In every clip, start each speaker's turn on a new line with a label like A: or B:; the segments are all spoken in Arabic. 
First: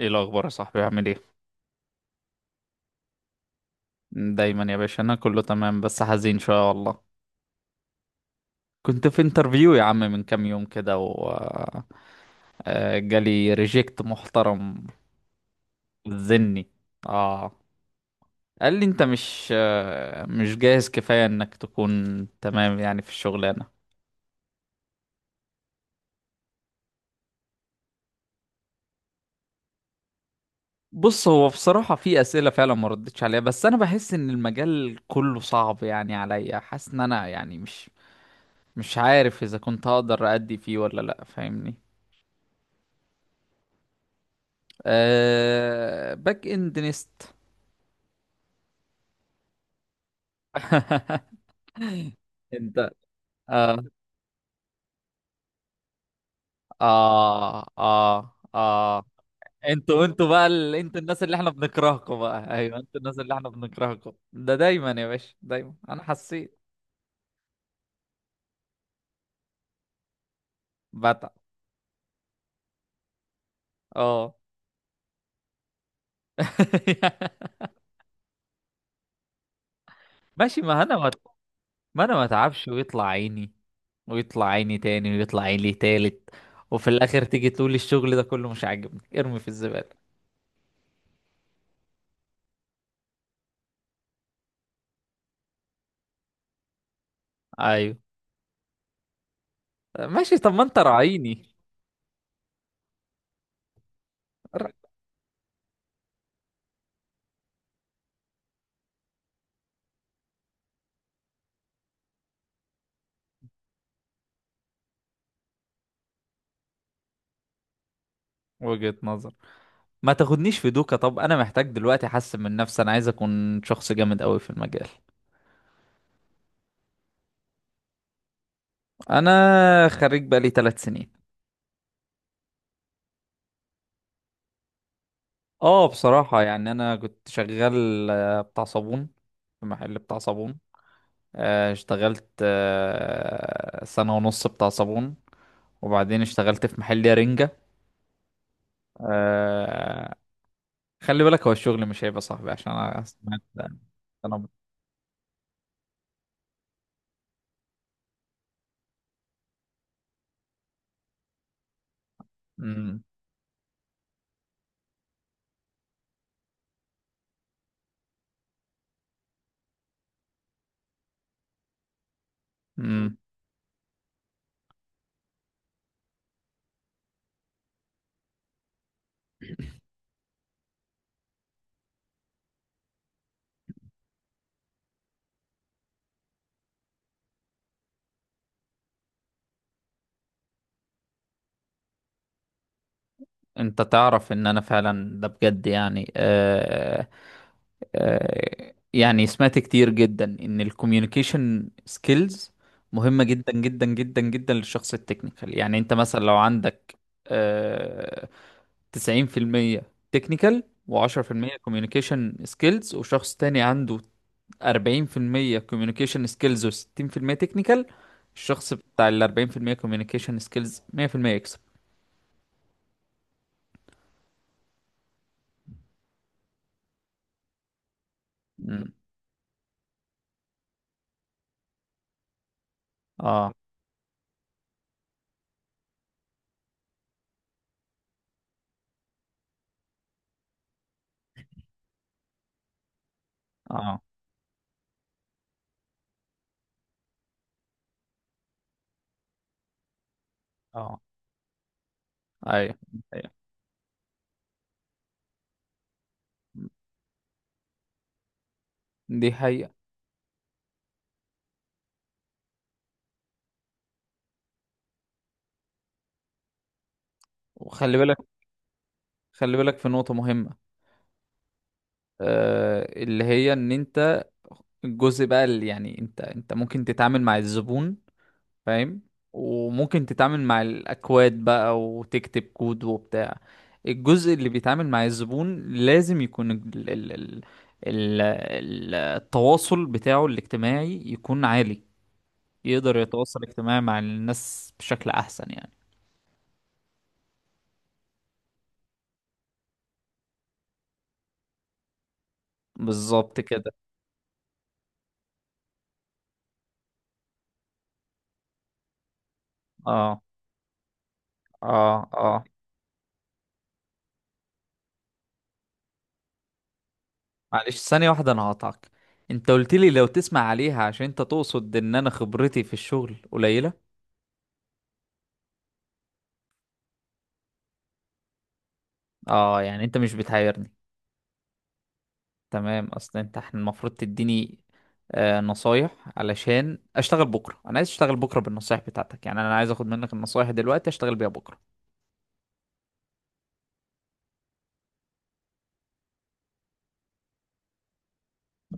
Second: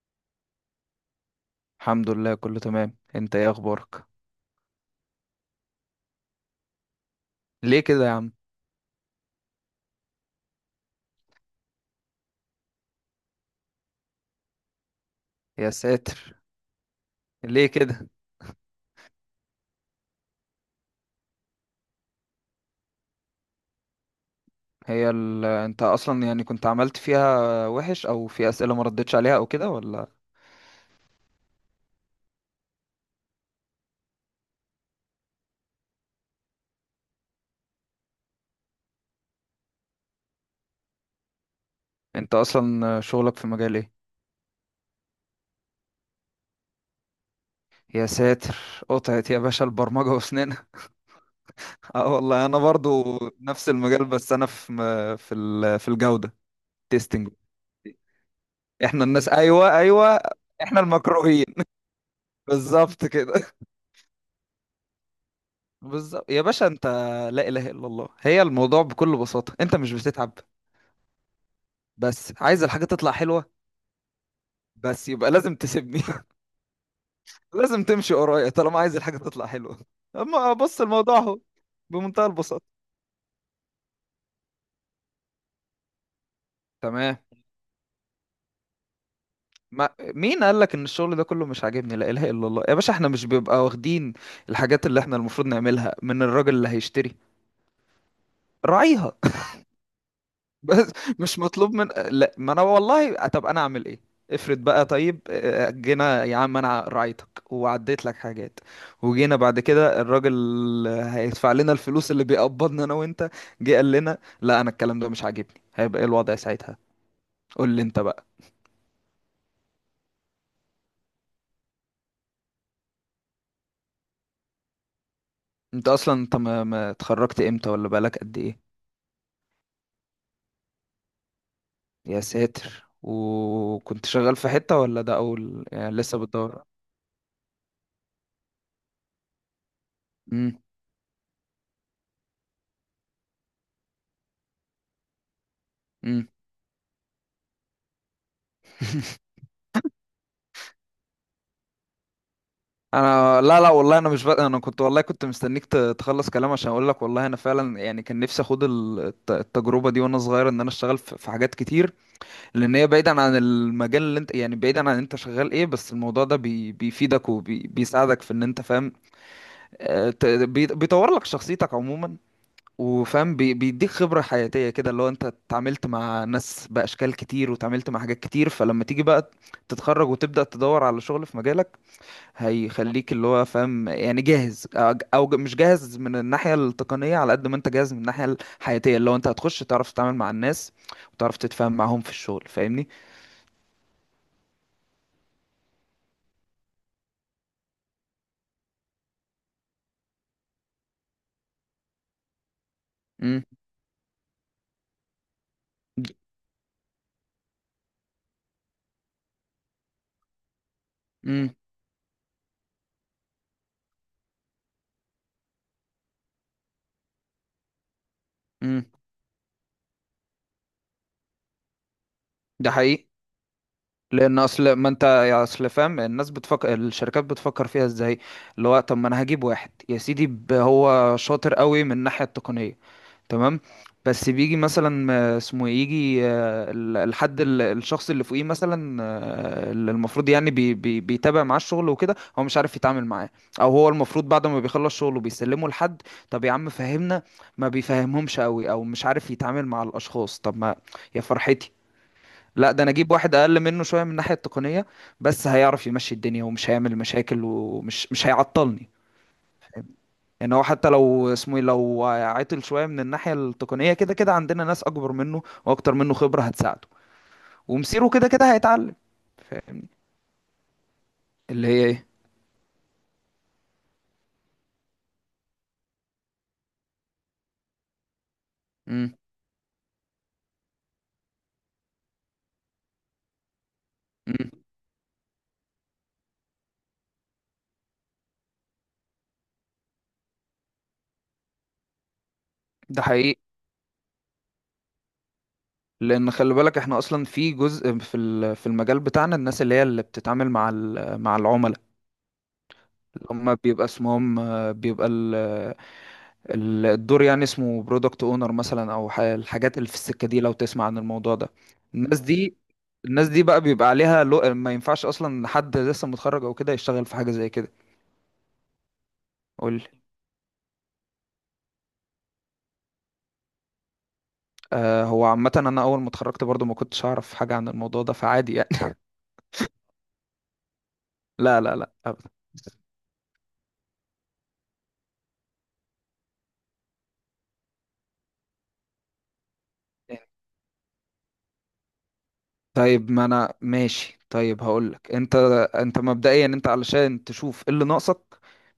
A: ايه الاخبار يا صاحبي؟ عامل ايه؟
B: الحمد لله، كله تمام. انت ايه اخبارك؟
A: دايما يا باشا، انا كله تمام بس حزين شويه والله.
B: ليه كده يا عم؟
A: كنت في انترفيو يا عم من كام يوم كده و جالي ريجكت محترم.
B: يا ساتر.
A: ذني. اه.
B: ليه كده؟
A: قال لي انت مش مش جاهز كفايه انك تكون تمام يعني في الشغلانه.
B: انت اصلا يعني كنت عملت فيها وحش او في اسئله ما ردتش عليها او كده ولا
A: بص هو بصراحه في اسئله فعلا ما ردتش عليها، بس انا بحس ان المجال كله صعب يعني عليا. حاسس ان انا يعني مش عارف اذا كنت هقدر ادي فيه ولا لا، فاهمني.
B: انت اصلا شغلك في مجال ايه؟
A: باك اند نيست.
B: يا ساتر، قطعت يا باشا البرمجه واسنانها. اه والله انا
A: انت.
B: برضو نفس
A: اه
B: المجال، بس انا في في الجوده، تيستنج.
A: اه اه
B: احنا
A: اه.
B: الناس، ايوه
A: انتوا
B: ايوه،
A: انتوا بقى
B: احنا
A: انتوا الناس اللي
B: المكروهين.
A: احنا بنكرهكم بقى. ايوه انتوا
B: بالظبط
A: الناس
B: كده.
A: اللي احنا بنكرهكم ده. دايما يا باشا دايما انا
B: بالظبط يا
A: حسيت.
B: باشا. انت، لا اله الا الله، هي الموضوع بكل بساطه: انت مش بتتعب،
A: بتعب.
B: بس عايز الحاجة تطلع حلوة،
A: اه.
B: بس يبقى لازم تسيبني. لازم تمشي ورايا طالما عايز الحاجة تطلع حلوة. اما
A: ماشي.
B: بص الموضوع اهو،
A: ما انا ما
B: بمنتهى
A: اتعبش
B: البساطة.
A: ويطلع عيني ويطلع عيني تاني ويطلع عيني تالت، وفي
B: تمام.
A: الاخر تيجي تقول الشغل ده كله مش عاجبني ارمي في
B: ما
A: الزبالة.
B: مين قال لك ان الشغل ده كله مش عاجبني؟ لا اله الا الله يا باشا، احنا مش بيبقى واخدين الحاجات اللي احنا المفروض نعملها من الراجل اللي هيشتري؟
A: ايوه
B: راعيها.
A: ماشي، طب ما انت
B: بس مش
A: راعيني.
B: مطلوب من، لا ما انا والله، طب انا اعمل ايه؟ افرض
A: ر-
B: بقى، طيب جينا يا عم انا راعيتك وعديت لك حاجات، وجينا بعد كده الراجل هيدفع لنا الفلوس اللي بيقبضنا انا وانت، جه قال لنا لا انا الكلام ده مش عاجبني، هيبقى ايه الوضع ساعتها؟ قول لي انت بقى.
A: وجهة نظر. ما تاخدنيش في دوكا، طب انا محتاج دلوقتي احسن من نفسي، انا عايز اكون شخص جامد قوي في المجال.
B: انت اصلا انت ما اتخرجت امتى؟ ولا بقالك قد ايه؟
A: انا خريج بقالي 3 سنين.
B: يا ساتر. وكنت شغال في حتة ولا ده اول،
A: اه
B: يعني لسه
A: بصراحة
B: بتدور؟
A: يعني انا كنت شغال بتاع صابون، في محل بتاع صابون.
B: امم.
A: اشتغلت سنة ونص بتاع صابون، وبعدين
B: امم.
A: اشتغلت في محل رنجة. آه، خلي بالك هو الشغل مش هيبقى صاحبي عشان انا سمعت.
B: انا، لا لا والله، انا مش بق...
A: انا.
B: انا كنت والله كنت مستنيك تخلص كلام عشان اقول لك والله انا فعلا يعني كان نفسي اخد التجربه دي وانا صغير، ان انا اشتغل في في حاجات كتير. لان هي،
A: مم.
B: بعيدا عن المجال اللي انت يعني بعيدا عن انت شغال ايه، بس الموضوع ده بيفيدك وبيساعدك في ان انت فاهم. بيطور لك شخصيتك عموما،
A: مم.
B: وفاهم، بيديك خبره حياتيه كده، اللي هو انت اتعاملت مع ناس باشكال كتير وتعاملت مع حاجات كتير. فلما تيجي بقى تتخرج وتبدا تدور على شغل في مجالك، هيخليك اللي هو فاهم يعني جاهز او أو مش جاهز من الناحيه التقنيه على قد ما انت جاهز من الناحيه الحياتيه، اللي هو انت هتخش تعرف تتعامل مع الناس وتعرف تتفاهم معاهم في الشغل، فاهمني.
A: انت تعرف ان انا فعلا ده بجد يعني يعني سمعت كتير جدا ان الكوميونيكيشن سكيلز مهمة
B: امم.
A: جدا جدا جدا جدا للشخص التكنيكال. يعني انت مثلا لو عندك آه 90% تكنيكال
B: امم
A: و10% كوميونيكيشن سكيلز، وشخص تاني عنده 40% كوميونيكيشن سكيلز و60% تكنيكال، الشخص
B: امم.
A: بتاع ال 40% كوميونيكيشن سكيلز 100% يكسب.
B: ده حقيقي، لان اصل ما انت يا اصل فاهم الناس بتفكر، الشركات بتفكر فيها ازاي؟ اللي هو
A: مم.
B: طب ما انا هجيب واحد يا سيدي، هو شاطر قوي من الناحيه التقنيه،
A: اه
B: تمام، بس بيجي مثلا آه، اسمه إيه، يجي الحد، الشخص اللي فوقيه مثلا، اللي المفروض يعني بي بي بيتابع معاه الشغل وكده، هو مش عارف يتعامل معاه، او هو
A: اه
B: المفروض بعد ما بيخلص شغله بيسلمه لحد، طب يا عم فهمنا، ما بيفهمهمش قوي او مش عارف يتعامل مع الاشخاص، طب ما
A: اه.
B: يا فرحتي. لا
A: ايوه.
B: ده انا اجيب
A: أيوة.
B: واحد اقل منه شويه من الناحيه التقنيه، بس هيعرف يمشي الدنيا ومش هيعمل مشاكل مش هيعطلني.
A: دي حقيقة.
B: يعني هو حتى لو اسمه ايه، لو عطل شويه من الناحيه التقنيه، كده كده عندنا ناس اكبر منه واكتر منه خبره هتساعده،
A: وخلي
B: ومسيره
A: بالك،
B: كده كده هيتعلم. ف-
A: خلي بالك في نقطة مهمة.
B: اللي هي ايه؟
A: اللي هي ان انت الجزء بقى اللي يعني انت ممكن تتعامل مع الزبون، فاهم،
B: امم.
A: وممكن تتعامل مع الاكواد بقى وتكتب كود وبتاع. الجزء اللي
B: امم.
A: بيتعامل مع الزبون لازم يكون التواصل بتاعه الاجتماعي يكون عالي، يقدر
B: ده حقيقي.
A: يتواصل اجتماعي مع الناس بشكل احسن يعني.
B: لان خلي بالك احنا اصلا في جزء في في المجال بتاعنا، الناس اللي هي اللي بتتعامل مع مع العملاء، اللي
A: بالظبط
B: هم
A: كده.
B: بيبقى اسمهم بيبقى الدور يعني اسمه برودكت اونر مثلا، او الحاجات اللي في
A: اه
B: السكه دي، لو تسمع عن الموضوع ده.
A: اه
B: الناس
A: اه.
B: دي، الناس دي بقى بيبقى عليها، لو... ما ينفعش اصلا حد لسه متخرج او كده يشتغل في حاجه زي كده.
A: معلش ثانية واحدة انا هقطعك. انت قلت
B: قول لي.
A: لي لو تسمع عليها، عشان انت تقصد ان انا خبرتي في الشغل قليلة.
B: آه، هو عامه انا اول ما اتخرجت برضو ما كنتش اعرف حاجه عن الموضوع ده، فعادي يعني.
A: اه يعني انت مش بتحيرني.
B: لا لا لا أبدا.
A: تمام، اصل انت احنا المفروض تديني نصايح علشان اشتغل بكرة. انا عايز اشتغل بكرة بالنصايح بتاعتك، يعني انا عايز اخد منك النصايح دلوقتي اشتغل بيها بكرة.
B: طيب ما انا ماشي، طيب هقولك. انت، انت مبدئيا انت علشان تشوف ايه اللي ناقصك،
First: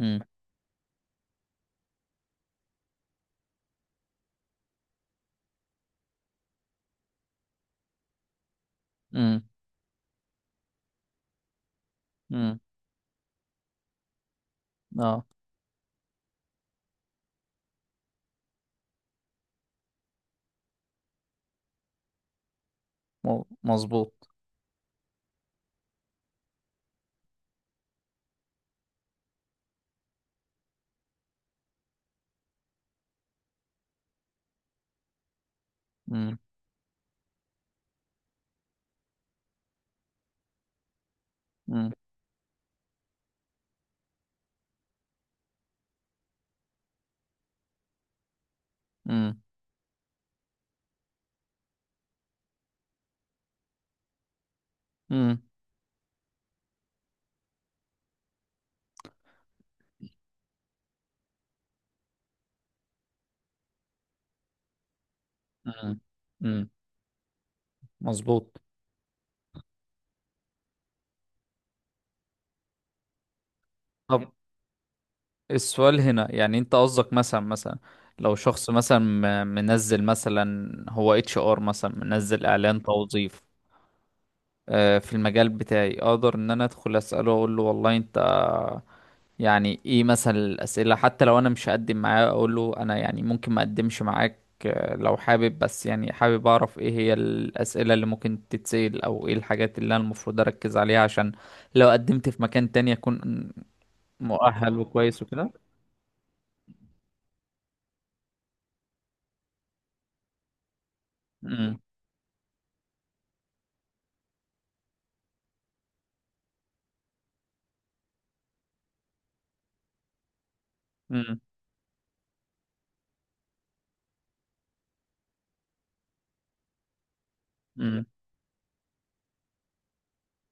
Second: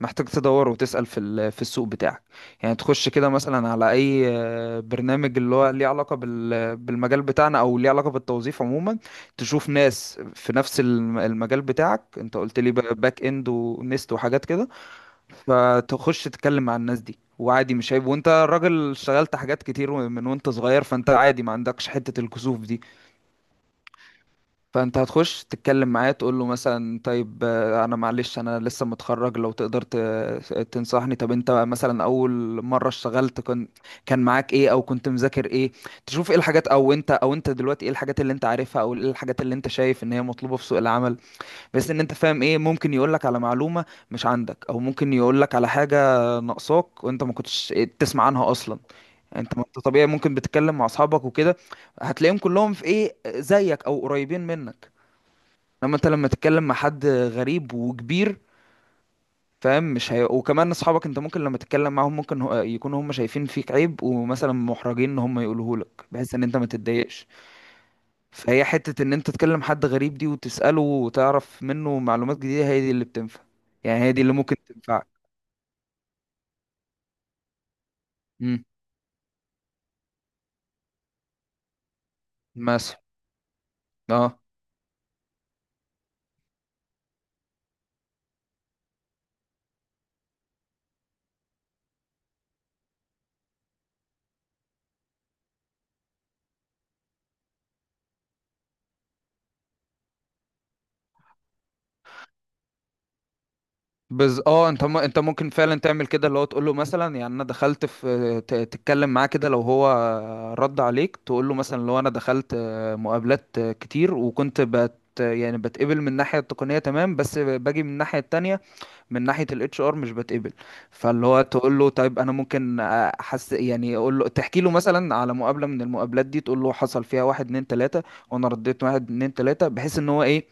A: امم
B: محتاج تدور وتسأل في في السوق بتاعك. يعني تخش كده مثلا على اي برنامج اللي هو ليه علاقة بالمجال بتاعنا او ليه علاقة بالتوظيف عموما.
A: امم
B: تشوف ناس في نفس المجال بتاعك، انت قلت
A: امم.
B: لي بقى باك اند ونست وحاجات كده.
A: اه
B: فتخش تتكلم مع الناس دي، وعادي مش عيب، وانت راجل اشتغلت حاجات كتير من وانت صغير، فانت عادي ما عندكش حتة الكسوف دي.
A: مظبوط.
B: فانت هتخش تتكلم معاه تقول له مثلا طيب، انا معلش انا لسه متخرج، لو تقدر تنصحني. طب انت مثلا اول مره اشتغلت كان معاك ايه او كنت مذاكر ايه؟ تشوف ايه
A: امم
B: الحاجات، او انت، او انت دلوقتي ايه الحاجات اللي انت عارفها، او ايه الحاجات اللي انت شايف ان هي مطلوبه في سوق العمل. بحيث
A: امم
B: ان انت فاهم ايه ممكن يقول لك على معلومه مش عندك، او ممكن يقول لك على حاجه ناقصاك وانت ما كنتش تسمع عنها اصلا.
A: امم
B: انت ما انت طبيعي ممكن بتتكلم مع اصحابك وكده، هتلاقيهم كلهم في ايه زيك او قريبين منك. انما انت لما تتكلم مع حد غريب وكبير، فاهم؟ مش هي... وكمان اصحابك انت ممكن لما تتكلم معاهم ممكن يكونوا هم شايفين فيك عيب ومثلا محرجين ان هم يقولوه
A: امم
B: لك، بحيث ان انت ما
A: امم.
B: تتضايقش.
A: مظبوط.
B: فهي حتة ان انت تكلم حد غريب دي وتسأله وتعرف منه معلومات جديدة، هي دي اللي بتنفع. يعني هي دي
A: طب
B: اللي ممكن تنفعك.
A: السؤال هنا يعني انت قصدك مثلا لو
B: امم.
A: شخص مثلا منزل، مثلا هو اتش ار مثلا، منزل اعلان
B: مثلا.
A: توظيف
B: اه.
A: في المجال بتاعي، اقدر ان انا ادخل اساله، اقول له والله انت يعني ايه مثلا الاسئله؟ حتى لو انا مش هقدم معاه، اقول له انا يعني ممكن ما اقدمش معاك لو حابب، بس يعني حابب اعرف ايه هي الاسئله اللي ممكن تتسال، او ايه الحاجات اللي انا المفروض اركز عليها عشان لو قدمت في مكان تاني اكون
B: بز اه
A: مؤهل
B: انت انت
A: وكويس
B: ممكن
A: وكده.
B: فعلا تعمل كده، اللي هو تقول له مثلا يعني انا دخلت في تتكلم معاه كده، لو هو رد عليك تقول له
A: امم.
B: مثلا لو انا دخلت مقابلات كتير وكنت يعني بتقبل من الناحية التقنية تمام بس باجي من الناحية التانية، من ناحيه الاتش ار مش بتقبل، فاللي هو تقول له طيب انا ممكن احس، يعني اقول له، تحكي له مثلا على مقابله من المقابلات دي، تقول له حصل فيها واحد اتنين تلاته،
A: امم.
B: وانا رديت واحد اتنين تلاته، بحيث ان هو ايه،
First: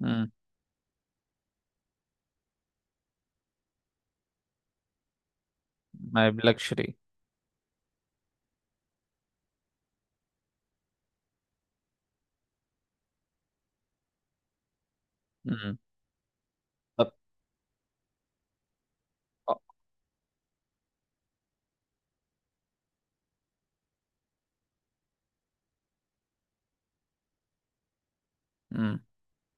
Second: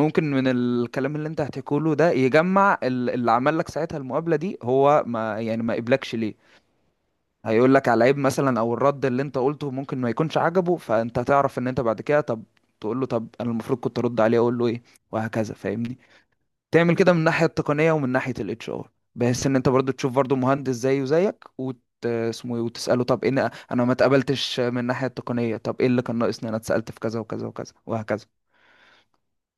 A: مم.
B: من الكلام اللي انت هتحكيه له ده يجمع اللي عمل لك ساعتها المقابله دي، هو ما يعني ما قبلكش
A: ما
B: ليه.
A: يبلكش ليه.
B: هيقول لك على عيب مثلا، او الرد اللي انت قلته ممكن ما يكونش عجبه، فانت هتعرف ان انت بعد كده طب تقول له طب انا المفروض كنت ارد عليه اقول له ايه، وهكذا،
A: مم.
B: فاهمني. تعمل
A: طب
B: كده من الناحيه التقنيه ومن ناحيه الاتش ار، بحيث ان
A: آه،
B: انت برضو تشوف برضو مهندس زيه زيك وت... اسمه ايه وتساله طب ايه انا ما اتقبلتش من الناحيه التقنيه، طب ايه اللي كان ناقصني، انا اتسالت في كذا وكذا وكذا وهكذا.
A: مم.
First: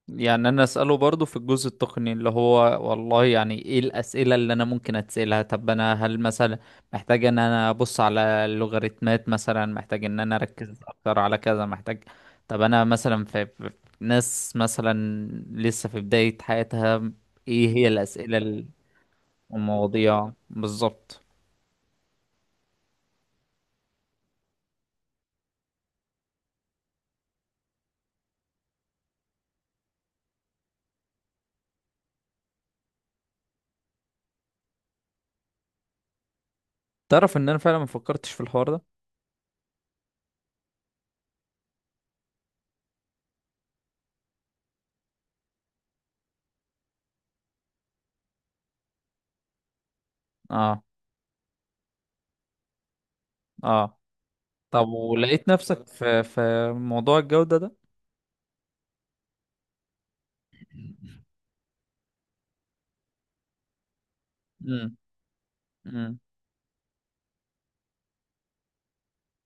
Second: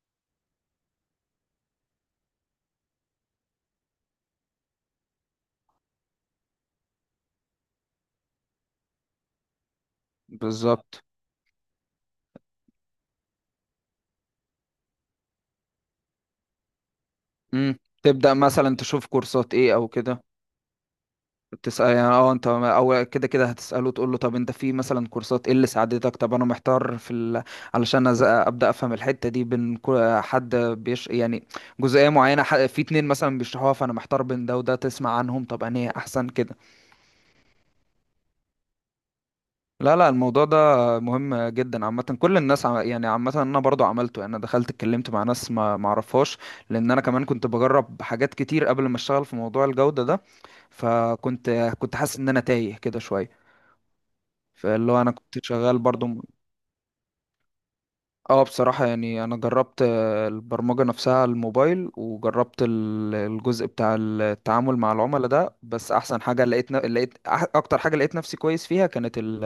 A: يعني انا اساله برضو في الجزء التقني اللي هو والله يعني ايه الاسئله اللي انا ممكن اتسالها. طب انا هل مثلا محتاج ان انا ابص على اللوغاريتمات، مثلا محتاج ان انا اركز
B: بالظبط.
A: اكتر على كذا، محتاج. طب انا مثلا في ناس مثلا لسه في بدايه حياتها، ايه
B: امم.
A: هي
B: تبدا
A: الاسئله
B: مثلا تشوف كورسات ايه او كده.
A: والمواضيع بالظبط.
B: تسأل يعني. اه انت اول كده كده هتسأله تقول له طب انت في مثلا كورسات ايه اللي ساعدتك، طب انا محتار في ال... علشان ابدأ افهم الحتة دي، بين حد بيش يعني جزئية معينة، في اتنين مثلا بيشرحوها فانا محتار بين ده وده، تسمع عنهم طب انا احسن كده.
A: تعرف ان انا فعلا ما فكرتش في الحوار ده.
B: لا لا، الموضوع ده مهم جدا عامة. كل الناس يعني عامة انا برضو عملته، يعني انا دخلت اتكلمت مع ناس ما معرفهاش، لان انا كمان كنت بجرب حاجات كتير قبل ما اشتغل في موضوع الجودة ده.
A: اه.
B: فكنت كنت حاسس ان انا تايه كده شوية.
A: اه طب
B: فاللي هو انا كنت
A: ولقيت
B: شغال
A: نفسك
B: برضو م-.
A: في موضوع الجودة ده؟
B: اه بصراحة يعني انا جربت البرمجة نفسها على الموبايل، وجربت الجزء بتاع التعامل مع
A: امم.
B: العملاء ده، بس
A: امم.
B: احسن حاجة لقيت ن- لقيت أح- اكتر حاجة لقيت نفسي كويس فيها كانت ال-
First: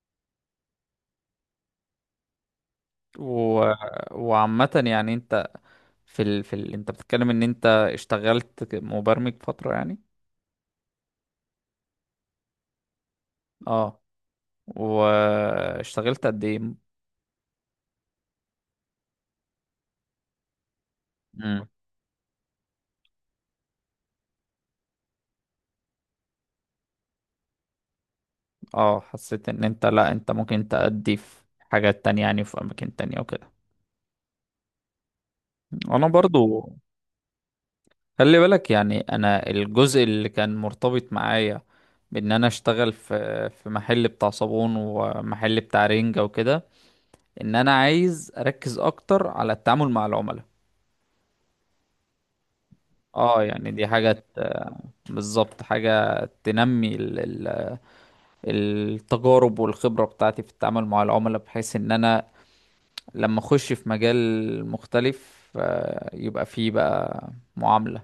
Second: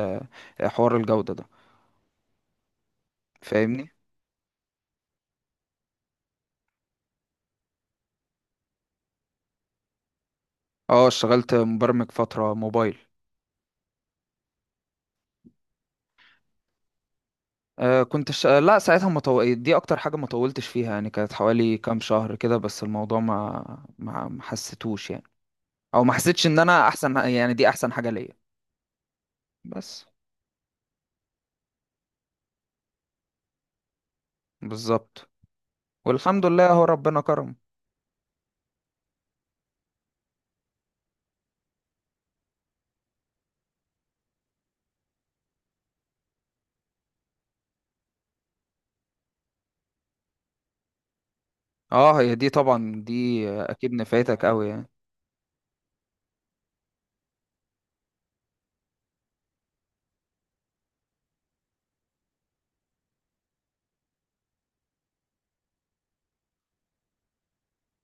B: آه، حوار الجودة ده،
A: و...
B: فاهمني.
A: وعامة يعني انت انت بتتكلم ان انت اشتغلت مبرمج فترة يعني.
B: اه اشتغلت مبرمج فترة موبايل.
A: اه واشتغلت قد ايه؟
B: آه كنت لا ساعتها ما طو... دي اكتر حاجة ما طولتش فيها، يعني كانت
A: امم.
B: حوالي كام شهر كده، بس الموضوع ما حسيتوش يعني، او ما حسيتش ان انا احسن، يعني دي احسن حاجة ليا.
A: اه حسيت ان انت،
B: بس.
A: لا انت ممكن تأدي في حاجات تانية يعني، في اماكن تانية وكده.
B: بالظبط.
A: انا
B: والحمد
A: برضو.
B: لله اهو، ربنا كرم.
A: خلي بالك يعني انا الجزء اللي كان مرتبط معايا بان انا اشتغل في محل بتاع صابون ومحل بتاع رنجة وكده، ان انا عايز اركز اكتر على التعامل مع العملاء.
B: اه هي دي طبعا
A: اه
B: دي
A: يعني دي
B: اكيد
A: حاجة
B: نفعتك قوي يعني.
A: بالظبط حاجة تنمي ال- التجارب والخبرة بتاعتي في التعامل مع العملاء، بحيث ان انا لما اخش في مجال مختلف يبقى فيه بقى معاملة.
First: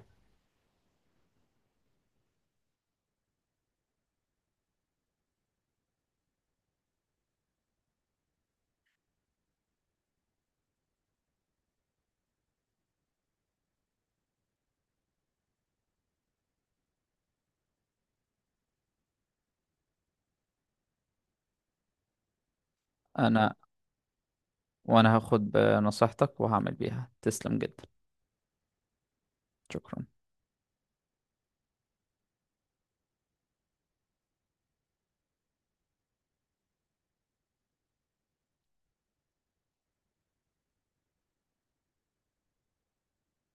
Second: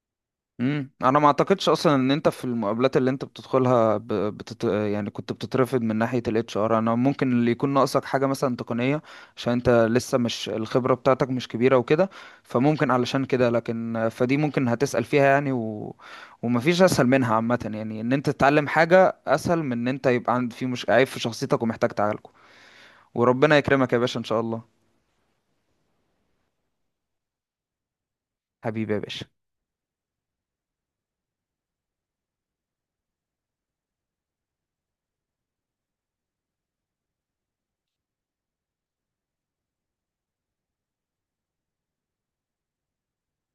B: امم. انا ما اعتقدش اصلا ان انت في المقابلات اللي انت بتدخلها يعني كنت بتترفض من ناحية الاتش ار. انا ممكن اللي يكون ناقصك حاجة مثلا تقنية عشان انت لسه مش الخبرة بتاعتك مش كبيرة وكده، فممكن علشان كده. لكن فدي ممكن هتسأل فيها يعني، و... ومفيش اسهل منها عامة يعني، ان انت تتعلم حاجة اسهل من ان انت يبقى عند في مش عيب في شخصيتك ومحتاج تعالجه.
A: انا
B: وربنا يكرمك يا باشا ان شاء الله.
A: وانا هاخد بنصيحتك وهعمل بيها. تسلم جدا.
B: حبيبي يا باشا.
A: شكرا.